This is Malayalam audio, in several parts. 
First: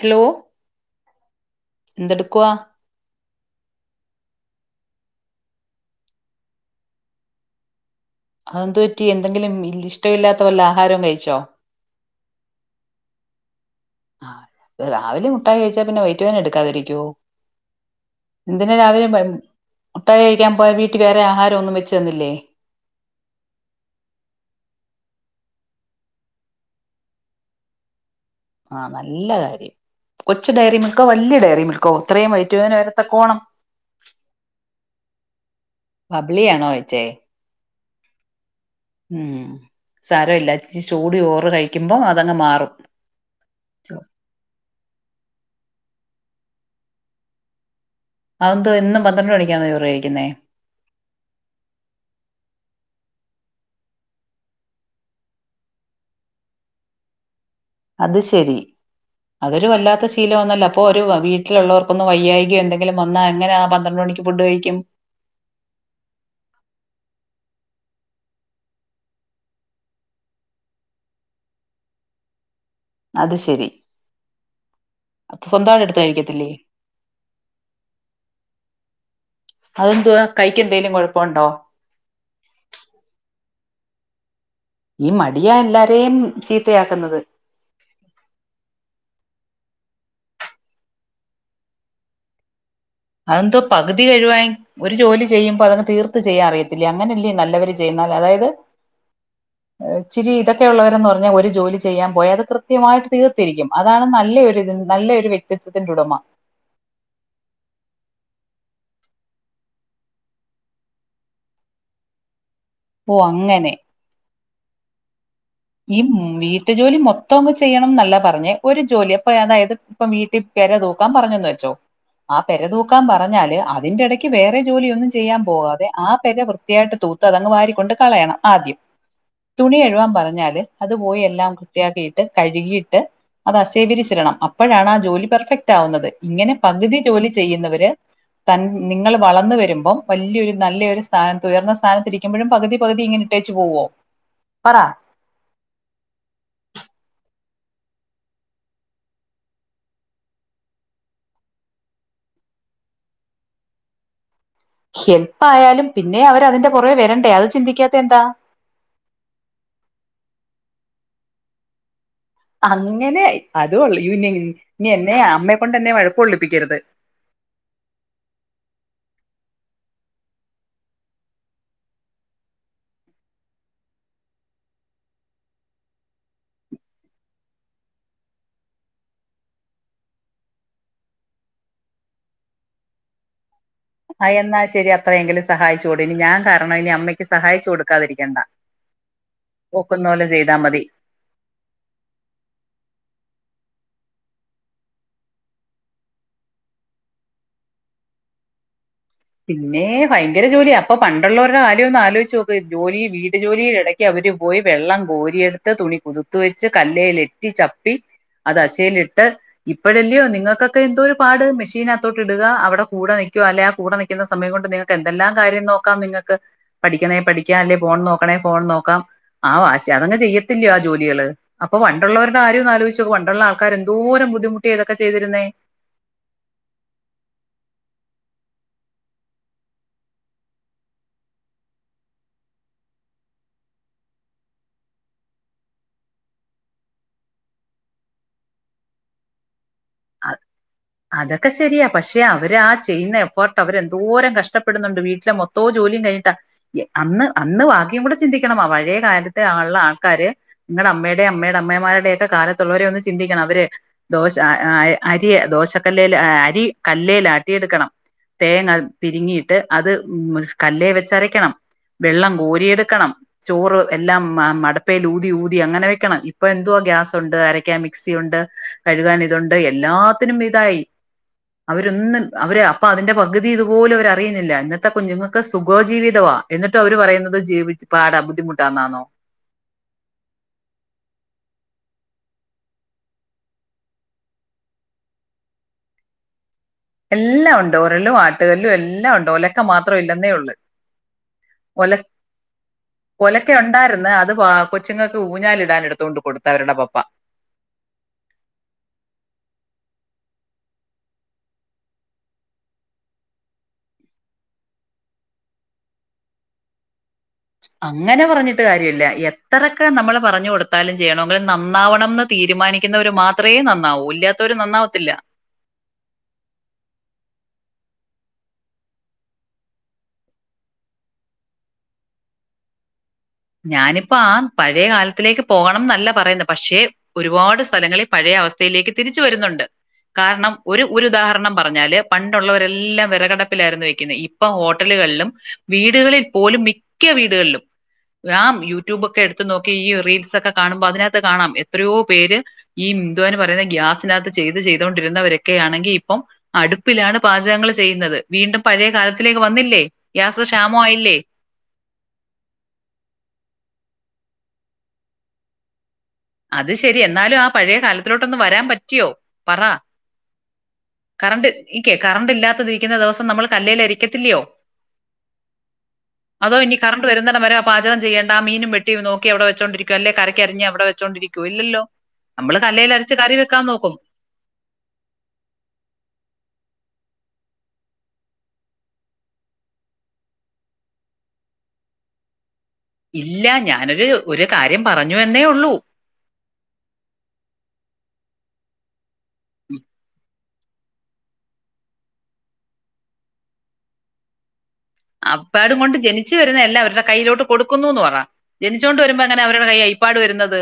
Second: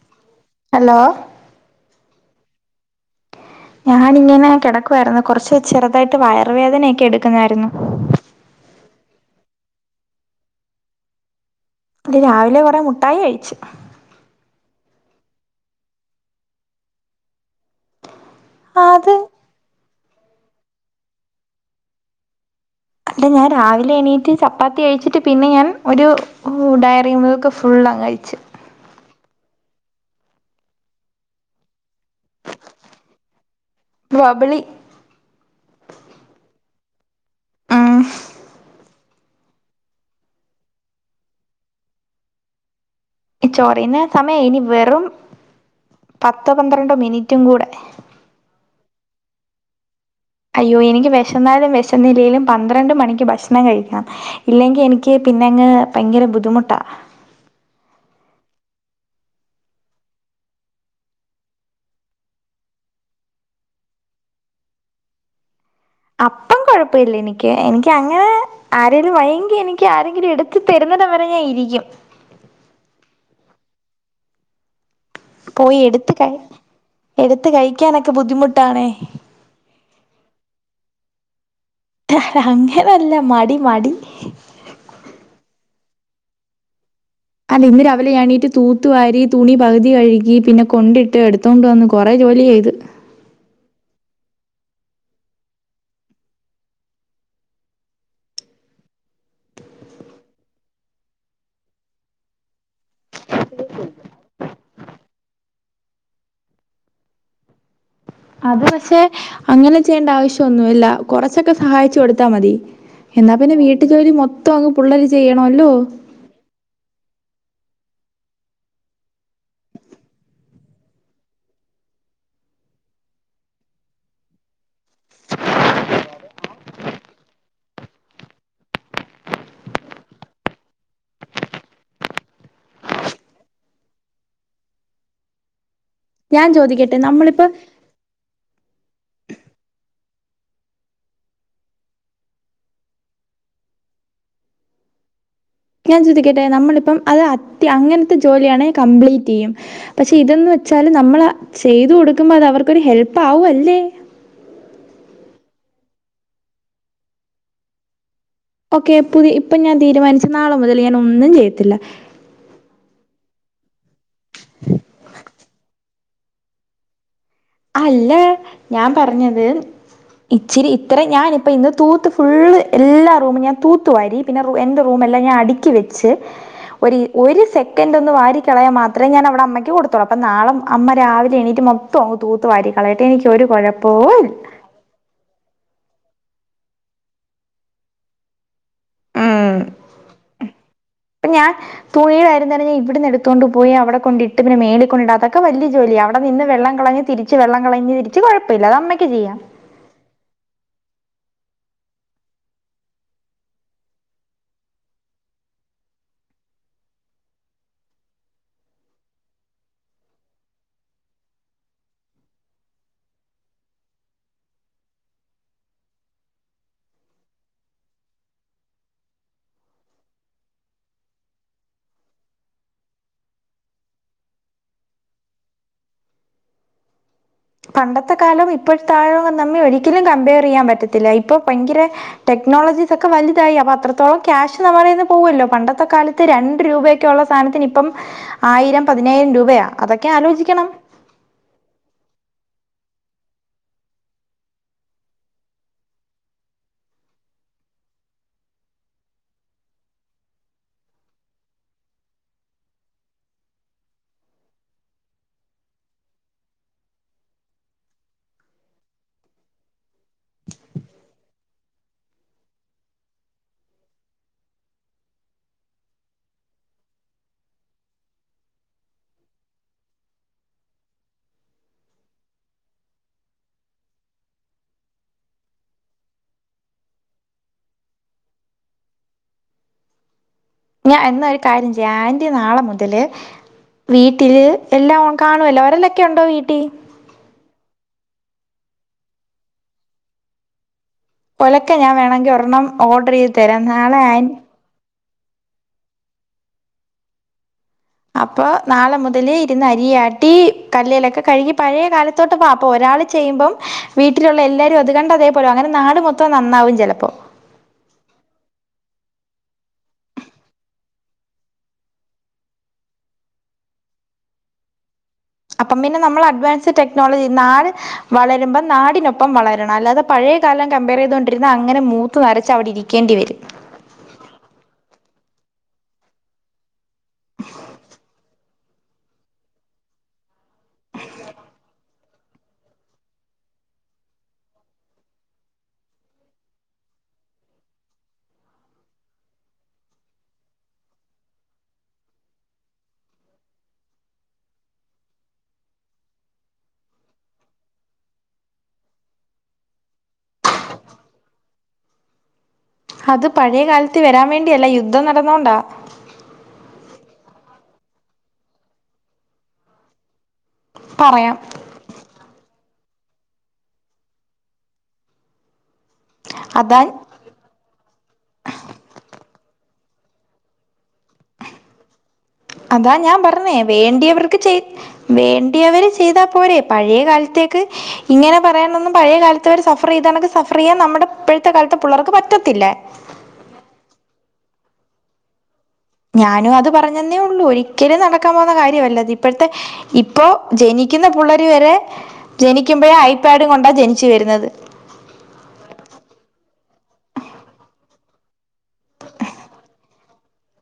ഹലോ ഹലോ എന്തെടുക് ആഹ് ഞാനിങ്ങനെ കിടക്കുവായിരുന്നു കൊറച്ച് ചെറുതായിട്ട് വയറ് വേദനയൊക്കെ എടുക്കുന്നായിരുന്നു അതെന്ത് പറ്റി എന്തെങ്കിലും ഇ ഇഷ്ടമില്ലാത്ത വല്ല ആഹാരവും കഴിച്ചോ? അല്ല രാവിലെ കുറെ മുട്ടായി കഴിച്ചു ആഹ് രാവിലെ മുഠായി കഴിച്ചാ പിന്നെ വെറ്റ് വേന എടുക്കാതിരിക്കുവോ എന്തിനാ രാവിലെ അത് ബ മുട്ടായി കഴിക്കാൻ പോയാ വീട്ടിൽ വേറെ ആഹാരം ഒന്നും വെച്ച് തന്നില്ലേ? അല്ല ഞാൻ രാവിലെ എണീറ്റ് ചപ്പാത്തി കഴിച്ചിട്ട് പിന്നെ ഞാൻ ഒരു ഡയറിമിൽക്ക് ഫുള്ളങ്ങു കഴിച്ചു ആഹ നല്ല കാര്യം കൊച്ച് ഡയറി മൽക്ക വല്യ ഡയറി മിൽ ത്രയും വയറ്റുവേന വരത്തക്കോണം ബബിളി ബബ്ളിയാണോ കഴിച്ചേ? ഉം ഉം സാരമില്ല ഇച്ചിരി ചൂട് ചോറു കഴിക്കുമ്പോ അതങ്ങ് മാറും ഈ ചോറിന്ന ചോ- സമയം ഇനി വെറും പത്തോ പന്ത്രണ്ടോ മിനിറ്റും കൂടെ അന്ത് ഇന്നും പന്ത്രണ്ട് മണിക്കാന്നോ ചോർ അയ്യോ എനിക്ക് വിശെന്നാലും വിശന്നില്ലേലും പന്ത്രണ്ട് മണിക്ക് ഭക്ഷണം ഭഷണം കഴിക്കണംഇല്ലെങ്കിൽ എനിക്ക് പിന്നെങ്ങ് ഭയങ്കര ബുദ്ധിമുട്ടാ അത് ശെരി അതൊരു വല്ലാത്ത ശീലം ആന്നല്ല അപ്പൊ ഒരു വീട്ടിലുള്ളവർക്കൊന്ന് വയ്യായികയോ എന്തെങ്കിലും വന്നാ എങ്ങനെ ആ പന്ത്രണ്ട് മണിക്ക് ഫുഡ് കഴിക്കും? അപ്പം കൊഴപ്പമില്ല എനിക്ക് എനിക്ക് അങ്ങനെ ആരെങ്കിലും വൈയ്യങ്കി എനിക്ക് ആരെങ്കിലും എടുത്ത് തരുന്നിടം വരെ ഞാൻ ഇരിക്കും അത് ശരി അത് പോയി സ്വന്തമായിട്ട് എടുത്ത് ക കഴിക്കത്തില്ലേ എടുത്ത് കഴിക്കാനൊക്കെ ബുദ്ധിമുട്ടാണേ ഇപ്പ ഉണ്ടോ? അങ്ങനല്ല മടി മടി ഈ മടിയാ എല്ലാരെയും ചീത്തയാക്കുന്നത് ഇന്ന് രാവിലെ എണീട്ട് തൂത്തുവാരി തുണി പകുതി കഴുകി പിന്നെ കൊണ്ടിട്ട് എടുത്തോണ്ട് വന്ന് കൊറെേ ജോലി ചെയ്ത് അതെന്തോ പകുതി കഴുവാൻ ഒരു ജോലി ചെയ്യുമ്പോ അതങ്ങ് തീർത്ത് ചെയ്യാൻ അറിയത്തില്ലേ അങ്ങനെല്ലേ നല്ലവര് ചെയ്യുന്ന അതായത് ഇച്ചിരി ഇതൊക്കെള്ളവരന്ന് പറഞ്ഞാൽ ഒരു ജോലി ചെയ്യാൻ പോയി അത് കൃത്യമായിട്ട് തീർത്തിരിക്കും അതാണ് നല്ല ഒരു നല്ല ഒരു വ്യക്തിത്വത്തിന്റെ ഉടമ അത് പക്ഷെ അങ്ങനെ ചെയ്യേണ്ട ആവശ്യൊന്നുമല്ല കൊറച്ചൊക്കെ സഹായിച്ചു കൊടുത്താൽ മതി ഓ എന്നാ പിന്നെ അങ്ങനെ വീട്ട ജോലി മൊ ത്തങ്ങ് പുള്ളേര് ചെയ്യണം ഈ വീട്ടു ജോലി മൊ ത്തങ്ങ് ചെയ്യണം എന്നല്ല പറഞ്ഞേ ഒരു ജോലി അപ്പൊ അതായത് ഇപ്പൊ വീട്ടിൽ പെര തൂക്കാൻ പറഞ്ഞെന്ന് വെച്ചോ ആ പര തൂക്കാൻ പറഞ്ഞാല് അതിന്റെ ഇടയ്ക്ക് വേറെ ജോലിയ ഒന്നും ചെയ്യാൻ പോകാതെ ആ പര വൃത്തിയായിട്ട് തൂത്ത് അതങ്ങ് വാരിക്കൊണ്ട് കളയണം ആദ്യം തുണി എഴുവാൻ പറഞ്ഞാല് ത് അത് പോയി എല്ലാം കൃത്യാക്കിയിട്ട് കഴുകിയിട്ട് അത് അസേവിരിച്ചിരണം അപ്പോഴാണ് ആ ജോലി പെർഫെക്റ്റ് റ്റവ്ന്നത് ഞാൻ ഇങ്ങനെ പകുതി ചോദിക്കട്ടെ ജോലി നമ്മളിപ്പോ ചെയ്യുന്നവര് തൻ നിങ്ങൾ വളർന്നു വരുമ്പം വലിയൊരു നല്ലൊരു സ്ഥാനത്ത് ഉയർന്ന സ്ഥാനത്ഇരിക്കുമ്പോഴും പകുതി പകുതി ഇങ്ങനെ ഇട്ടേച് പോവോ പറ ഞാൻ ചോദിക്കട്ടെ നമ്മളിപ്പം അത് അത് അങ്ങനത്തെ ജോലിയാണെ കംപ്ലീറ്റ് ചെയ്യും പക്ഷെ ഇതന്ന് വെച്ചാല് നമ്മൾ ചെയ്തു കൊടുക്കുമ്പോ അത് അവർക്കൊരു ഹെല്പ്പ് ആവ് അല്ലേ ഹെൽപ്പ് ആയാലും പിന്നെ അവർ അതിന്റെ പുറവേ വരണ്ടേ അത് ചിന്തിക്കാത്ത എന്താ ഓക്കെ പുതിയ ഇപ്പം ഞാൻ തീരുമാനിച്ച നാളെ മുതൽ ഞാൻ ഒന്നും ചെയ്യത്തില്ല അങ്ങനെ അത് കൊള്ളി നീ എന്നെ അമ്മയക്കൊണ്ട്ന്നെ വഴക് കൊള്ളിപ്പിക്കരുത് അല്ല ഞാൻ പറഞ്ഞത് ഇച്ചിരി ഇത്ര ഞാനിപ്പ ഇന്ന് തൂത്ത് ഫുള്ള് എല്ലാ റൂമും ഞാൻ തൂത്തു വാരി പിന്നെ എന്റെ റൂമ എല്ലാം ഞാൻ അടുക്കി വെച്ച് ഒരു ഒരു സെക്കൻ് ഒന്ന് വാരി കളയാൻ മാത്രമേ ഞാൻ അവിടെ അമ്മയ്ക്ക് കൊടുത്തോളൂ അപ്പൊ നാളെ അമ്മ രാവിലെ എണീറ്റ് മൊത്തം തൂത്ത് വരികളയട്ടെ എനിക്ക് ഒരു കൊഴ എന്നാൽ ശരി അത്രയെങ്കിലും സഹായിച്ച ഇതോടെ ഇനി ഞാൻ കാരണം ഇനി അമ്മയ്ക്ക് സഹായിച്ചു കൊടുക്കാതിരിക്കേണ്ട ഉം മതി ഇപ്പ ഞാൻ തുണിയിലായിന്നഞ്ഞ ഇവിടന്ന് എടുത്തോണ്ടു പോയി അവിടെ കൊണ്ടിട്ട് പിന്നെ മേളിക്കൊണ്ടിതക അത്തൊക്കെ വലിയ ജോലിയാ അവിടെ നിന്ന് വെള്ളം കളഞ്ഞഞ് തിരിച്ച് വെള്ളം കളഞ്ഞഞ് തിരിച്ച് കുഴമില്ല അത് അമ്മ പിന്നേ ഭയങ്കര ജോലിയാ അപ്പൊ പണ്ടുള്ളവരുടെ കാര്യമൊന്ന് ആലോചിച്ച് നോക്ക് ജോലി വീട് ജോലീടെ ഇടക്ക് അവര് പോയി വെള്ളം കോരിയെടുത്ത് തുണി കുതുത്ത് വെച്ച് കലേൽ ഇട്ട് ചപ്പി അത് അശയിലിട്ട് ഇപ്പഴല്ലയോ നിങ്ങൾക്കൊക്കെ എന്തോ ഒരു പാട് മിഷീനകത്തോട്ട് ഇടുക അവിടെ കൂടെ നിൽക്കുക അല്ലെ ആ കൂടെ ന ക്കുന്ന സമയം കൊണ്ട് നിങ്ങൾക്ക് എന്തെല്ലാം കാര്യം നോക്കാം നിങ്ങൾക്ക് പഠിക്കണേ പഠിക്കാം അല്ലെ ഫോൺ നോക്കണേ ഫോൺ നോക്കാം ആ വാശി അതങ്ങ് ചെയ്യത്തില്ലയോ ആ ജോലികള് അപ്പൊ വണ്ടുള്ളവരുടെ കാര്യം ഒന്ന് ആലോചിച്ച് നോക്ക് വണ്ടുള്ള ആൾക്കാര് എന്തോരം ബുദ്ധിമുട്ടി ഇതൊക്കെ ചെയ്തിരുന്നേ പണ്ടത്തെ കാലം ഇപ്പോഴത്താഴം തമ്മിൽ ഒരിക്കലും കമ്പയർ ചെയ്യാൻ പറ്റത്തില്ല ഇപ്പൊ ഭയങ്കര ടെക്നോളജീസ് ഒക്കെ വലുതായി അപ്പൊ അത്രത്തോളം ക്യാഷ് നമ്മടെ കയീന് പോവല്ലോ പണ്ടത്തെ കാലത്ത് രണ്ട് രൂപയൊക്കെ ഉള്ള സാധനത്തിന് ഇപ്പം ആയിരം പതിനായിരം രൂപയാ അതൊക്കെ ആലോചിക്കണം അതൊക്കെ ശരിയാ പക് അവർ ആ ചെയ്യുന്ന എഫോർട്ട് അവരെന്തോരം കഷ്ടപ്പെടുന്നുണ്ട് വീട്ടിലെ മൊത്തവും ജോലിയും കഴിഞ്ഞിട്ടാ അന്ന് അന്ന് ബാക്കിയും കൂടെ ചിന്തിക്കണം പഴയ കാലത്തെ ആള്ള ആൾക്കാര് നിങ്ങളുടെ അമ്മയുടെയും അമ്മയുടെ അമ്മമാരുടെയോക്കെ കാലത്തുള്ളവരെ ഒന്ന് ചിന്തിക്കണം അവര് ദോശ ആ അരിയ് ദോശക്കല്ലേൽ അരി കല്ലേലാട്ടിയെടുക്കണം തേങ്ങ തിരിങ്ങിയിട്ട് അത് കല്ലേവെച്ചരക്കണം വെള്ളം കോരിയെടുക്കണം ചോറ് എല്ലാം മടപ്പേൽ ഊതി ഊതി അങ്ങനെ വെക്കണം ഇപ്പൊ എന്തുവാ ഗ്യാസ് ഉണ്ട് അരയ്ക്കാൻ മിക്സി ഉണ്ട് കഴുകാൻ ഇതുണ്ട് എല്ലാത്തിനും ഇതായി അവരൊന്നും അവർ അപ്പൊ അതിന്റെ പകുതി ഇതുപോലും അവർ അറിയുന്നില്ല ഇന്നത്തെ കുഞ്ഞുങ്ങൾക്ക് സുഖജീവിതവാ എന്നിട്ട് അവർ പറയുന്നത് ജീവിച്ച് പാടാ ബുദ്ധിമുട്ടാന്നാണോ ഞാൻ എന്നാ ഒരു കാര്യം ചെയ്യാ ആന്റി നാളെ മുതല് വീട്ടില് എല്ലാം കാണുവല്ലോ ഒരെലോക്കെ ഉണ്ടോ വീട്ടിൽ എല്ലാം ഉണ്ട് ഒരലും ആട്ട് കല്ലും എല്ലാം ഉണ്ട് ഒലക്ക മാത്രം ഇല്ലെന്നേ ഉള്ളു ഒലക്ക ഞാൻ വേണമെങ്കിൽ ഒരെണ്ണം ഓർഡർ ചെയ്ത് ഒലക്ക തരാം നാളെ ഉണ്ടായിരുന്ന് ആൻ അത് കൊച്ചുങ്ങൾക്ക് ഊഞ്ഞാലിടാൻ എടുതോണ്ട് കൊടുത്ത് അവരുടെ പപ്പ അപ്പൊ നാളെ മുതൽ ഇരുന്ന് അരിയാട്ടി കല്ലേലൊക്കെ കഴുകി പഴയ കാലത്തോട്ട് വാ അപ്പം ഒരാള് ചെയ്യുമ്പം വീട്ടിലുള്ള എല്ലാരും അത് കണ്ട് അതേപോലെ അങ്ങനെ നാട് മൊത്തം നന്നാവും ചിലപ്പോ അങ്ങനെ പറഞ്ഞിട്ട് കാര്യമില്ല എത്രൊക്കെ നമ്മള് പറഞ്ഞു കൊടുത്താലും ചെയ്യണമെങ്കിൽ നന്നാവണം തീരുമാനിക്കുന്നവർ മാത്രമേ നന്നാവൂ ഇല്ലാത്തവർ നന്നാവത്തില്ല അപ്പം പിന്നെ നമ്മൾ അഡ്വാൻസ് ടെക്നോളജി നാട് വളരുമ്പം നാടിനൊപ്പം വളരണം അല്ലാതെ പഴയകാലം കമ്പയർ ചെയ്തൊണ്ടിരുന്ന അങ്ങനെ മൂത്ത് നരച്ച് അവിടെ ഇരിക്കേണ്ടി വരും ഞാനിപ്പം ആ പഴയ കാലത്തിലേക്ക് പോകണം എന്നല്ല പറയുന്നത് പക്ഷേ ഒരുപാട് സ്ഥലങ്ങളിൽ പഴയ അവ തിലേക്ക് തിരിച്ചു വരുന്നുണ്ട് കാരണം ഒര് ഒരു ഉദാഹരണം പറഞ്ഞാല് പണ്ടുള്ളവരെല്ലാം വിറകടപ്പിലായിരുന്നു വെക്കുന്നത് ഇപ്പൊ ഹോട്ടലുകളിലും വീടുകളിൽ പോലും മിക്ക വീടുകളിലും ആ യൂട്യൂബൊക്കെ എടുത്ത നോക്കി ഈ റീൽസ് ഒക്കെ കാണുമ്പോ അതിനകത്ത് കാണാം എത്രയോ പേര് ഈ മിന്ദുവാൻ പറയുന്ന ഗ്യാസിനകത്ത് ചെയ്ത് ചെയ്തൊണ്ടിരുന്നവരൊക്കെ ആണെങ്കി ഇപ്പം അടുപ്പിലാണ് പാചകങ്ങൾ ചെയ്യുന്നത് വീണ്ടും പഴയ കാലത്തിലേക്ക് വന്നില്ലേ ഗ്യാസ് ക്ഷാമം ആയില്ലേ അത് പഴയകാലത്ത് വരാൻ വേണ്ടിയല്ല യുദ്ധം നടന്നോണ്ടാ അത് ശരി എന്നാലും ആ പഴയ കാലത്തിലോട്ടൊന്ന് വരാൻ പറ്റിയോ പറ പറയാം കറണ്ട് ഇകെ കറണ്ട് ഇല്ലാത്തത് നിക്കുന്ന ദിവസം നമ്മൾ കല്ലേലരിക്കത്തില്ലയോ അതോ ഇനി അതാ കറണ്ട് വരുന്നടം വരെ ആ പാചകം ചെയ്യേണ്ട ആ മീനും വെട്ടി നോക്കി അവിടെ വെ ച്ചോണ്ടിരിക്കുവല്ലെ കറിക്ക് അരിഞ്ഞ് അവിടെ വെച്ചോണ്ടിരിക്കുവേ ഇല്ലല്ലോ നമ്മള് അതാ കല്ലേലരച്ച് ഞാൻ കറി പറഞ്ഞേ വെക്കാൻ നോക്കും വേണ്ടിയവർക്ക് ചെയ് വേണ്ടിയവര് ചെയ്താ പോരെ പഴയ കാല ത്തേക്ക് ഇങ്ങനെ പറയാനൊന്നും പഴയ കാലത്ത് അവർ സഫർ ചെയ്താണക്ക് സഫർ ചെയ്യാൻ നമ്മുടെ ഇപ്പഴത്ത കാലത്തെ പിള്ളേർക്ക് പറ്റത്തില്ല ഇല്ല ഞാനൊരു ഒരു കാര്യം പറഞ്ഞുവനേ ഉള്ളൂ ഞാനും അത് പറഞ്ഞന്നേ ഉള്ളൂ ഒരിക്കലും നടക്കാൻ പോകുന്ന കാര്യല്ലത് ഇപ്പഴത്തെ ഇപ്പോ ജനിക്കുന്ന പുള്ളാര് വരെ ജനിക്കുമ്പഴേ ഐപാഡും കൊണ്ടാ ജനിച്ചു വരുന്നത് അപ്പാടും കൊണ്ട് ജനിച്ചു വരുന്നയല്ലാ അവരുടെ കയ്യിലോട്ട് കൊടുക്കുന്നുന്ന് പറ ജനിച്ചു കൊണ്ട് വരുമ്പോ എങ്ങനെ അവരുടെ കൈ ഐപ്പാട് വരുന്നത്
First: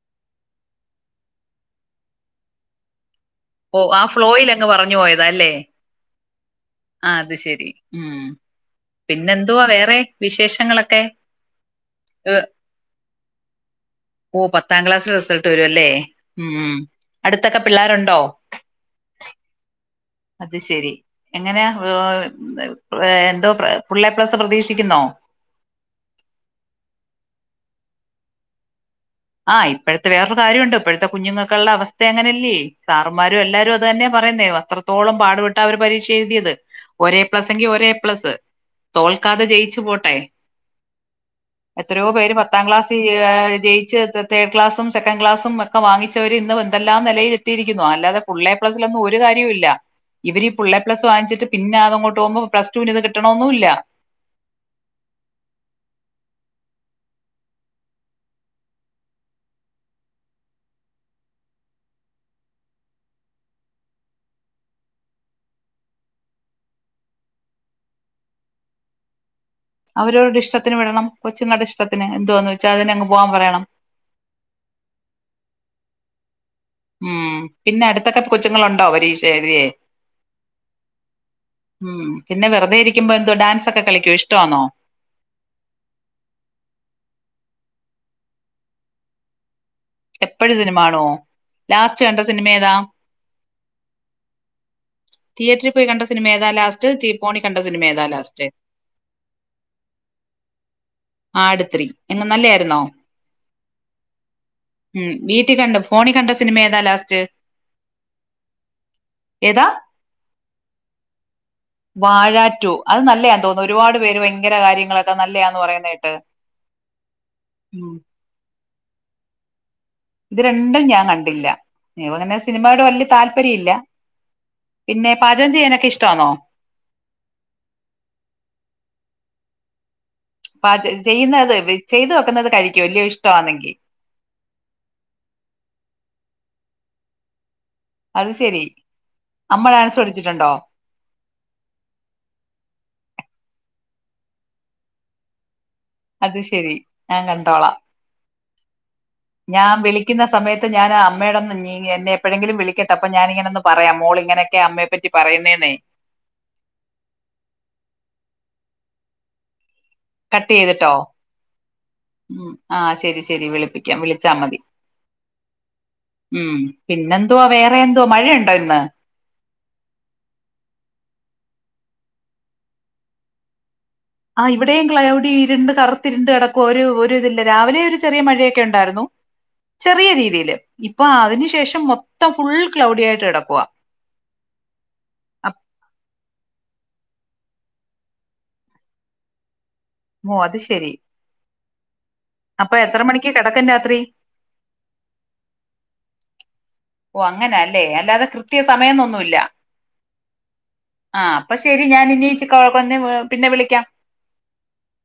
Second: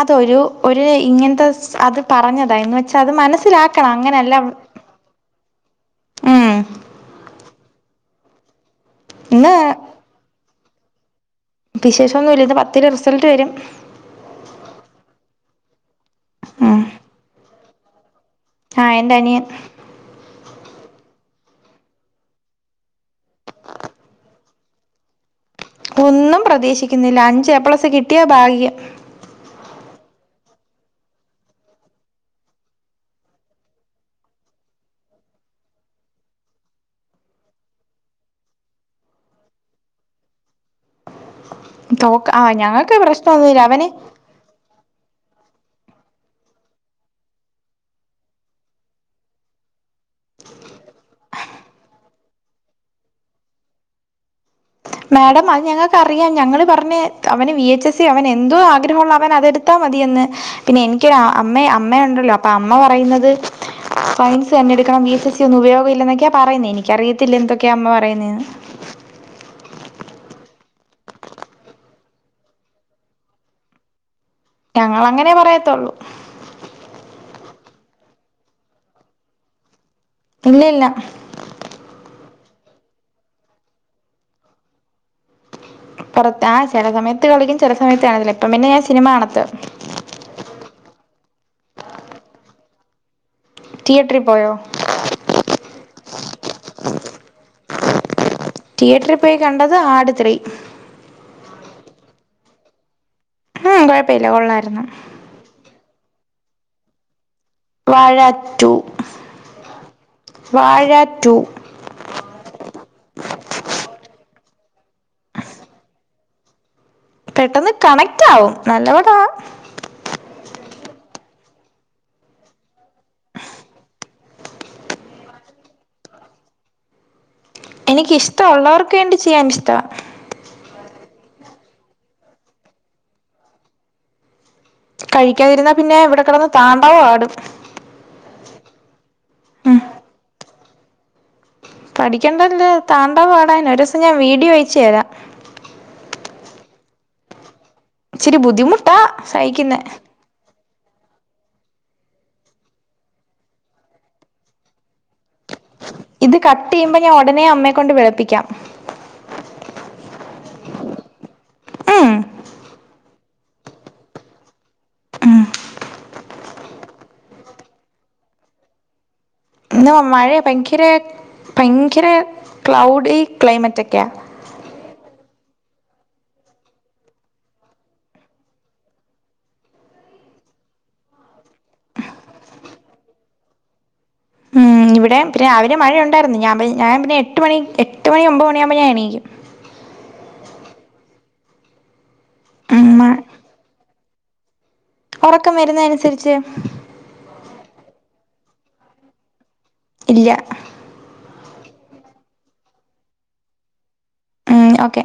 അത ഒരു ഒരു ഇങ്ങനത്തെ അത് പറഞ്ഞതാ എന്ന് വെച്ചാൽ അത് മനസ് ഓ ആ ഫ്ലോയിലങ്ങ് പറഞ്ഞു പോയതാല്ലേ ഉം ആ അത് ശരി ഉം ഇന്ന് പിന്നെന്തുവാ വേറെ വിശേഷങ്ങളെ ക്കെ വിശേഷമൊന്നുമില്ല [unintelligible] ഇന്ന് പത്തില് റിസൾട്ട് വരും ഓ പത്താം ക്ലാസ്സില് റിസൾട്ട് വരുല്ലേ ഉം അടുത്തൊക്കെ പിള്ളേരുണ്ടോ ആഹ എന്റെനിയൻ അത് ശെരി എങ്ങനാ എന്തോ പുള്ളെ എപ്ലസ് പ്രതീക്ഷിക്കുന്നോ ഒന്നും പ്രതീശിക്കുന്നില്ല അഞ്ച് ഏപ്പ്ളസ് കിട്ടിയാ ഭാഗ്യം ആ ഇപ്പോഴത്തെ വേറൊരു കാര്യം ഒണ്ട് ഇപ്പോഴത്തെ കുഞ്ഞുങ്ങക്കുളള അവസ്ഥ അങ്ങനെയല്ലേ സാറുമാരും എല്ലാരും അത് തന്നെ പറയുന്നേ അത്രത്തോളം പാടുപെട്ട്. അവര് പരീക്ഷ എഴുതിയത് ഒരേ പ്ലസ് എങ്കി ഒരേ പ്ലസ് തോൽക്കാതെ ജയിച്ചു പോട്ടെ എത്രയോ പേര് തോക്ക ആഹ് പത്താം ഞങ്ങൾക്ക് ക്ലാസ്സിൽ പ്രശ്ന ഒന്നുല്ല അവന് ജയിച്ച് തേർഡ് ക്ലാസും സെക്കൻഡ് ക്ലാസും ഒക്കെ വാങ്ങിച്ചവര് ഇന്നും എന്തെല്ലാം നിലയിൽ എത്തിയിരിക്കുന്നോ അല്ലാതെ പുള്ളെ പ്ലസ്സിലൊന്നും ഒരു കാര്യ ഇല്ല ഇവര്ഈ പുള്ളള്ളേ പ്ലസ് വാങ്ങിച്ചിട്ട് പിന്നെ അതങ്ങോട്ട് പോകുമ്പോ പ്ലസ് ടുവിന് ഇത് കിട്ടണൊന്നും ഇല്ല മാഡം അത് ഞങ്ങൾക്ക് അറിയാം ഞങ്ങള്പറഞ്ഞ് അവന് വിഎച്ച്എസ് സി അവൻ എന്തോ ആഗ്രഹള്ള അവൻ അതെടുത്താ മതിയന്ന് പിന്നെ എനിക്കൊരു അമ്മ അമ്മയ ഉണ്ടല്ലോ അപ്പൊ അമ്മ പറയുന്നത് സയൻസ് തന്നെ എടുക്കണം വി എച്ച് എസ് സി ഒന്നും ഉപയോഗ ഇല്ല എന്നൊക്കെയാ പറയുന്നേ എനിക്കറിയത്തില്ല എന്തൊക്കെയാ അമ്മ പറയുന്നേന്ന് അവരോവടെ ഇഷ്ടത്തിന് വിടണം കൊച്ചുങ്ങളുടെ ഇഷ്ടത്തിന് എന്തോന്ന് വെച്ചാ അതിന് അങ്ങ് പോകാൻ പറയണം ഞങ്ങള് അങ്ങനെ പറയത്തേള്ളൂ ഉം പിന്നെ അടുത്തൊക്കെ ക കൊച്ചുങ്ങളുണ്ടോ പരീക്ഷഴുതിയേ ഇല്ലല്ല പിന്നെ വെറുതെ ഇരിക്കുമ്പോ എന്തോ ഡാൻസ് ഒക്കെ കളിക്കെ ഇഷ്ടമാന്നോ പുറത്ത് ആ ചെല സമയത്ത് കളിക്കും ചെല സമയത്ത് കാണത്തില്ല ഇപ്പ പിന്നെ ഞാൻ സിനിമ കാണത്ത എപ്പഴും സിനിമ കാണോ ലാസ്റ്റ് കണ്ട സിനിമ ഏതാ റ്റിയറ്ററി പോയോ സിനിമേതാലാസ്റ്റ് തീ പോണി കണ്ട സിനിമേതാലാസ്റ്റ് റ്റിയേറ്ററിൽ പോയി കണ്ടത് ആട് ത്രീ ആട് ത്രീ എങ്ങ നല്ലായിരുന്നോ ആഹ കൊഴപ്പ ല്ല കൊള്ളായിരുന്നു ഫോണി കണ്ട സിനിമ ഏതാ ലാസ്റ്റ് വാഴ ടു ഏതാ വാഴ ടു. വാഴ ടു അത് നല്ലയാന്ന് തോന്നുന്നു, ഒരുപാട് പേരെ ഭയങ്കര കാര്യങ്ങളൊക്കെ നല്ലതാന്ന് പറയുന്നത് കേട്ട്. പെട്ടെന്ന് ഉം കണക്റ്റ് ആവും. നല്ല പാടവാ. ഇത് രണ്ടും ഞാൻ കണ്ടില്ല, നീ പറയുന്ന സിനിമടെ വലിയ താല്പര്യയില്ല, പിന്നെ പാചകം ചെയ്യാനൊക്കെ ഇഷ്ടമാന്നോ? എനിക്ക് ഇഷ്ടയുള്ളവർക്ക് വേണ്ടി ചെയ്യാൻ ഇഷ്ട. ആഹ് ചെയ്യുന്നത് ചെയ്തു വെക്കുന്നത് കഴിക്കും വലിയ ഇഷ്ടമാണെങ്കിൽ. കഴിക്കാതിരുന്നാ പിന്നെ ഇവിടെ കിടന്ന് താണ്ഡവാടും. അത് ശരി അമ്മ ഡാൻസ് പഠിച്ചിട്ടുണ്ടോ. പഠിക്കേണ്ട ഇല്ല താണ്ഡവം ആടാൻ ഒരു ദിവസം ഞാൻ വീഡിയോ അയച്ച് തരാം. അത് ശരി ഞാൻ കണ്ടോളാം. ഇച്ചിരി ബുദ്ധിമുട്ടാ സഹിക്കുന്നേ ഞാൻഅമ്മോടൊന്ന് നീ എന്നെ എപ്പോഴെങ്കിലും വിളിക്കട്ടെ അപ്പൊ ഞാനിങ്ങനൊന്ന് പറയാം മോൾ ഇങ്ങനെയൊക്കയാ അമ്മയെ പറ്റി പറയുന്നതെന്ന് ഇത് കട്ട് ചെയ്യുമ്പോ ഞാൻ ഉടനെ അമ്മയെ കൊണ്ട്‌ വിളിപ്പിക്കാം കട്ട് ചെയ്തിട്ടോ ഉം ആ ശരി ശരി ശരി വിളിപ്പിക്കാം വിളിച്ചാ മതി ഉം പിന്നെന്തുവാ വേറെന്തുവാ മഴയുണ്ടോ ഇന്ന് പിന്നോ മഴയെ ഭയങ്കരെ ഭയങ്കരെക്ലൗഡി ക്ലൈമറ്റ്ക്കെ ആ ഇവിടെയും ക്ലൗഡി ണ്ട് കറുത്തിരുണ്ട്ക്കിടക്കുവാ ഒരു ഒരു ഇതില്ല രാവിലെ ഒരു മഴയെക്കെ ഉ ണ്ടായിരുന്നു ചെറിയ രീതിയിൽ ഇപ്പോ അതിനുശേഷം മൊത്തം ഫുള്ള് ക്ലൗഡിയായിട്ട് കിടക്കുവാ ഉം ഇവിടെയും അപ് രാവിലെ മഴ ഉണ്ടായിരുന്നു ഞാൻ ഞാൻ പിന്നെ എട്ട് മണി എട്ട് മണി ഒമ്പത് മണിയാകുമ്പോ ഞാൻ എണീക്കും ഓ അത് ശരി അപ്പൊ എത്ര ഉം മണിക്ക് കിടക്കും രാത്രി ഉറക്കം വരുന്ന അനുസരിച്ച് ഓ അങ്ങനെ അല്ലേ അല്ലാതെ കൃത്യ സമയോന്നൊന്നു ഇല്ല. ഇല്ല ആ അപ്പൊ ശരി ഞാൻ ഇനി ഇച്ചി കഴി പിന്നെ വിളിക്കാം ഉം ഓക്കെ